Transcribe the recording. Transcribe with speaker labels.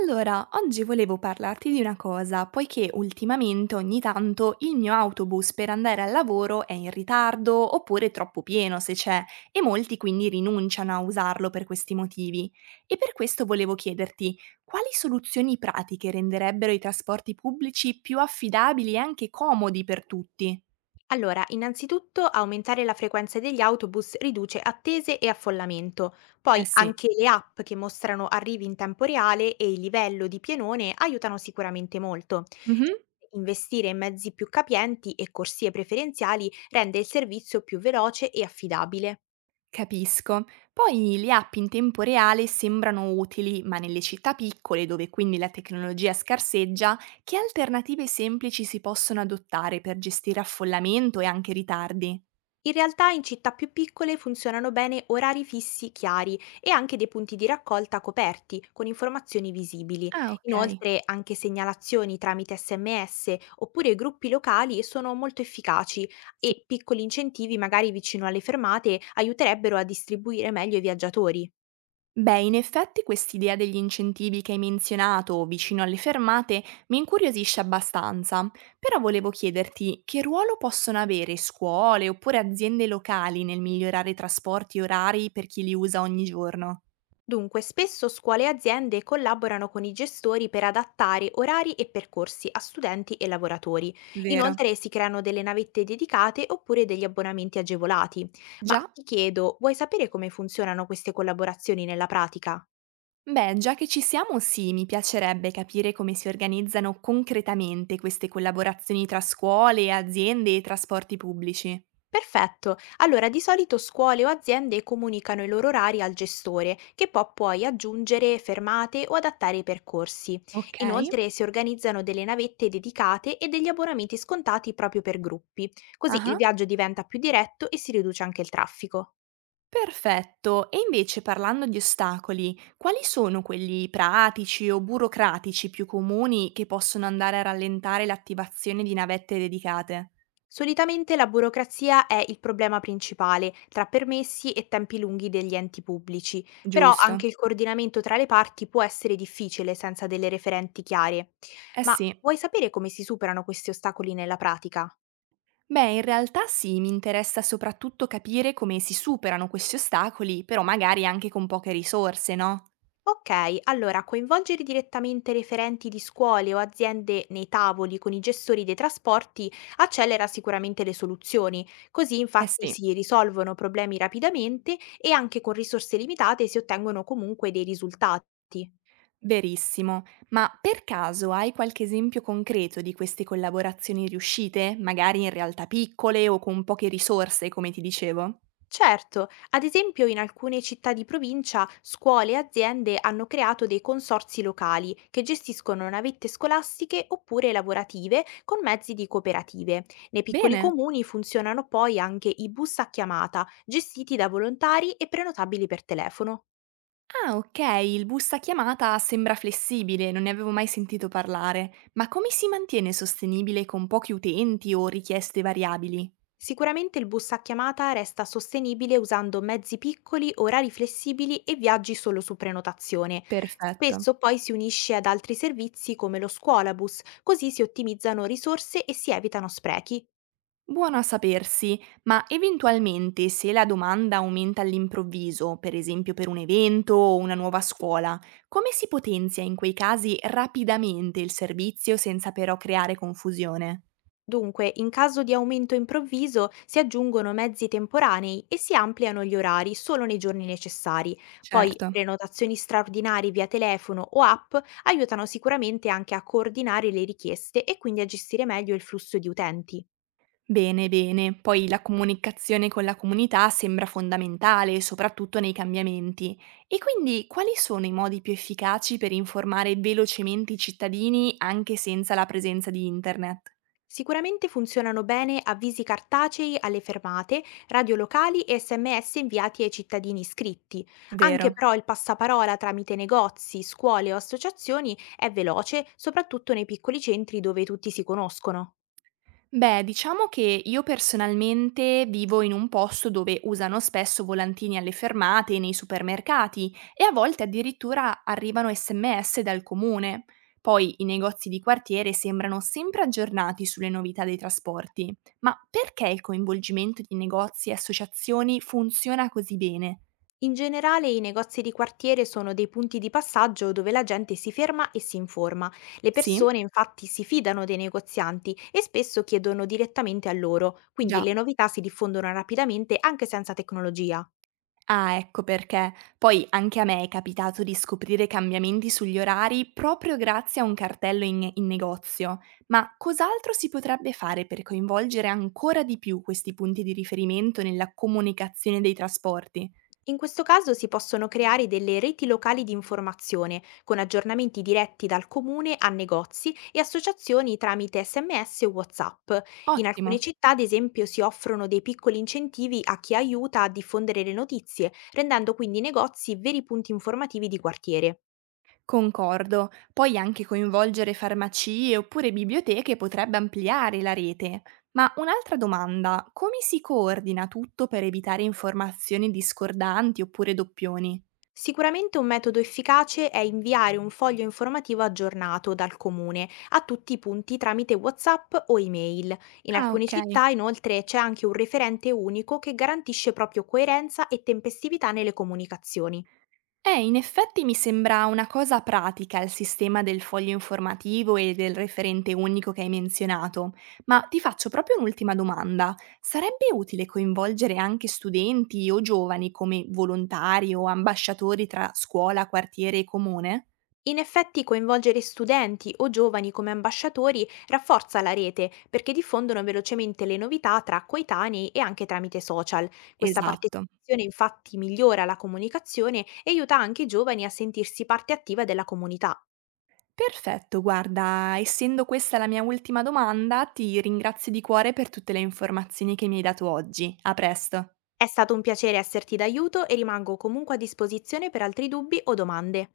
Speaker 1: Allora, oggi volevo parlarti di una cosa, poiché ultimamente ogni tanto il mio autobus per andare al lavoro è in ritardo oppure troppo pieno se c'è, e molti quindi rinunciano a usarlo per questi motivi. E per questo volevo chiederti quali soluzioni pratiche renderebbero i trasporti pubblici più affidabili e anche comodi per tutti?
Speaker 2: Allora, innanzitutto aumentare la frequenza degli autobus riduce attese e affollamento,
Speaker 1: Eh
Speaker 2: poi
Speaker 1: sì.
Speaker 2: anche le app che mostrano arrivi in tempo reale e il livello di pienone aiutano sicuramente molto.
Speaker 1: Mhm.
Speaker 2: Investire in mezzi più capienti e corsie preferenziali rende il servizio più veloce e affidabile.
Speaker 1: Capisco. Poi le app in tempo reale sembrano utili, ma nelle città piccole, dove quindi la tecnologia scarseggia, che alternative semplici si possono adottare per gestire affollamento e anche ritardi?
Speaker 2: In realtà in città più piccole funzionano bene orari fissi chiari e anche dei punti di raccolta coperti, con informazioni visibili.
Speaker 1: Ah, ok.
Speaker 2: Inoltre anche segnalazioni tramite sms oppure gruppi locali sono molto efficaci
Speaker 1: Sì.
Speaker 2: e piccoli incentivi magari vicino alle fermate aiuterebbero a distribuire meglio i viaggiatori.
Speaker 1: Beh, in effetti quest'idea degli incentivi che hai menzionato vicino alle fermate mi incuriosisce abbastanza, però volevo chiederti che ruolo possono avere scuole oppure aziende locali nel migliorare trasporti e orari per chi li usa ogni giorno?
Speaker 2: Dunque, spesso scuole e aziende collaborano con i gestori per adattare orari e percorsi a studenti e lavoratori.
Speaker 1: Vero.
Speaker 2: Inoltre si creano delle navette dedicate oppure degli abbonamenti agevolati. Ma
Speaker 1: Già?
Speaker 2: ti chiedo, vuoi sapere come funzionano queste collaborazioni nella pratica?
Speaker 1: Beh, già che ci siamo, sì, mi piacerebbe capire come si organizzano concretamente queste collaborazioni tra scuole, aziende e trasporti pubblici.
Speaker 2: Perfetto. Allora, di solito scuole o aziende comunicano i loro orari al gestore, che può poi aggiungere fermate o adattare i percorsi.
Speaker 1: Ok.
Speaker 2: Inoltre si organizzano delle navette dedicate e degli abbonamenti scontati proprio per gruppi, così il
Speaker 1: Ah,
Speaker 2: viaggio diventa più diretto e si riduce anche il traffico.
Speaker 1: perfetto. E invece parlando di ostacoli, quali sono quelli pratici o burocratici più comuni che possono andare a rallentare l'attivazione di navette dedicate?
Speaker 2: Solitamente la burocrazia è il problema principale, tra permessi e tempi lunghi degli enti pubblici, però
Speaker 1: Giusto.
Speaker 2: anche il coordinamento tra le parti può essere difficile senza delle referenti chiare.
Speaker 1: Eh
Speaker 2: Ma
Speaker 1: sì.
Speaker 2: vuoi sapere come si superano questi ostacoli nella pratica?
Speaker 1: Beh, in realtà sì, mi interessa soprattutto capire come si superano questi ostacoli, però magari anche con poche risorse, no?
Speaker 2: Ok, allora coinvolgere direttamente referenti di scuole o aziende nei tavoli con i gestori dei trasporti accelera sicuramente le soluzioni, così
Speaker 1: Eh
Speaker 2: infatti
Speaker 1: sì.
Speaker 2: si risolvono problemi rapidamente e anche con risorse limitate si ottengono comunque dei risultati.
Speaker 1: Verissimo. Ma per caso hai qualche esempio concreto di queste collaborazioni riuscite? Magari in realtà piccole o con poche risorse, come ti dicevo?
Speaker 2: Certo, ad esempio in alcune città di provincia scuole e aziende hanno creato dei consorzi locali che gestiscono navette scolastiche oppure lavorative con mezzi di cooperative. Nei piccoli
Speaker 1: Bene.
Speaker 2: comuni funzionano poi anche i bus a chiamata, gestiti da volontari e prenotabili per telefono.
Speaker 1: Ah, ok, il busta chiamata sembra flessibile, non ne avevo mai sentito parlare. Ma come si mantiene sostenibile con pochi utenti o richieste variabili?
Speaker 2: Sicuramente il bus a chiamata resta sostenibile usando mezzi piccoli, orari flessibili e viaggi solo su prenotazione.
Speaker 1: Perfetto.
Speaker 2: Spesso poi si unisce ad altri servizi come lo scuolabus, così si ottimizzano risorse e si evitano sprechi.
Speaker 1: Buono a sapersi, ma eventualmente se la domanda aumenta all'improvviso, per esempio per un evento o una nuova scuola, come si potenzia in quei casi rapidamente il servizio senza però creare confusione?
Speaker 2: Dunque, in caso di aumento improvviso, si aggiungono mezzi temporanei e si ampliano gli orari solo nei giorni necessari. Poi,
Speaker 1: Certo.
Speaker 2: prenotazioni straordinarie via telefono o app aiutano sicuramente anche a coordinare le richieste e quindi a gestire meglio il flusso di utenti.
Speaker 1: Bene, bene. Poi la comunicazione con la comunità sembra fondamentale, soprattutto nei cambiamenti. E quindi quali sono i modi più efficaci per informare velocemente i cittadini anche senza la presenza di internet?
Speaker 2: Sicuramente funzionano bene avvisi cartacei alle fermate, radio locali e sms inviati ai cittadini iscritti. Anche
Speaker 1: Vero.
Speaker 2: però il passaparola tramite negozi, scuole o associazioni è veloce, soprattutto nei piccoli centri dove tutti si conoscono.
Speaker 1: Beh, diciamo che io personalmente vivo in un posto dove usano spesso volantini alle fermate nei supermercati e a volte addirittura arrivano SMS dal comune. Poi i negozi di quartiere sembrano sempre aggiornati sulle novità dei trasporti. Ma perché il coinvolgimento di negozi e associazioni funziona così bene?
Speaker 2: In generale i negozi di quartiere sono dei punti di passaggio dove la gente si ferma e si informa. Le
Speaker 1: Sì?
Speaker 2: persone infatti si fidano dei negozianti e spesso chiedono direttamente a loro, quindi
Speaker 1: Già.
Speaker 2: le novità si diffondono rapidamente anche senza tecnologia.
Speaker 1: Ah, ecco perché. Poi anche a me è capitato di scoprire cambiamenti sugli orari proprio grazie a un cartello in negozio. Ma cos'altro si potrebbe fare per coinvolgere ancora di più questi punti di riferimento nella comunicazione dei trasporti?
Speaker 2: In questo caso si possono creare delle reti locali di informazione, con aggiornamenti diretti dal comune a negozi e associazioni tramite SMS e WhatsApp. In alcune
Speaker 1: Ottimo.
Speaker 2: città, ad esempio, si offrono dei piccoli incentivi a chi aiuta a diffondere le notizie, rendendo quindi i negozi veri punti informativi di quartiere.
Speaker 1: Concordo. Poi anche coinvolgere farmacie oppure biblioteche potrebbe ampliare la rete. Ma un'altra domanda, come si coordina tutto per evitare informazioni discordanti oppure doppioni?
Speaker 2: Sicuramente un metodo efficace è inviare un foglio informativo aggiornato dal comune a tutti i punti tramite WhatsApp o email. In
Speaker 1: Ah,
Speaker 2: alcune
Speaker 1: ok.
Speaker 2: città inoltre c'è anche un referente unico che garantisce proprio coerenza e tempestività nelle comunicazioni.
Speaker 1: In effetti mi sembra una cosa pratica il sistema del foglio informativo e del referente unico che hai menzionato, ma ti faccio proprio un'ultima domanda. Sarebbe utile coinvolgere anche studenti o giovani come volontari o ambasciatori tra scuola, quartiere e comune?
Speaker 2: In effetti coinvolgere studenti o giovani come ambasciatori rafforza la rete perché diffondono velocemente le novità tra coetanei e anche tramite social. Questa
Speaker 1: Esatto.
Speaker 2: partecipazione infatti migliora la comunicazione e aiuta anche i giovani a sentirsi parte attiva della comunità.
Speaker 1: Perfetto, guarda, essendo questa la mia ultima domanda, ti ringrazio di cuore per tutte le informazioni che mi hai dato oggi. A presto.
Speaker 2: È stato un piacere esserti d'aiuto e rimango comunque a disposizione per altri dubbi o domande.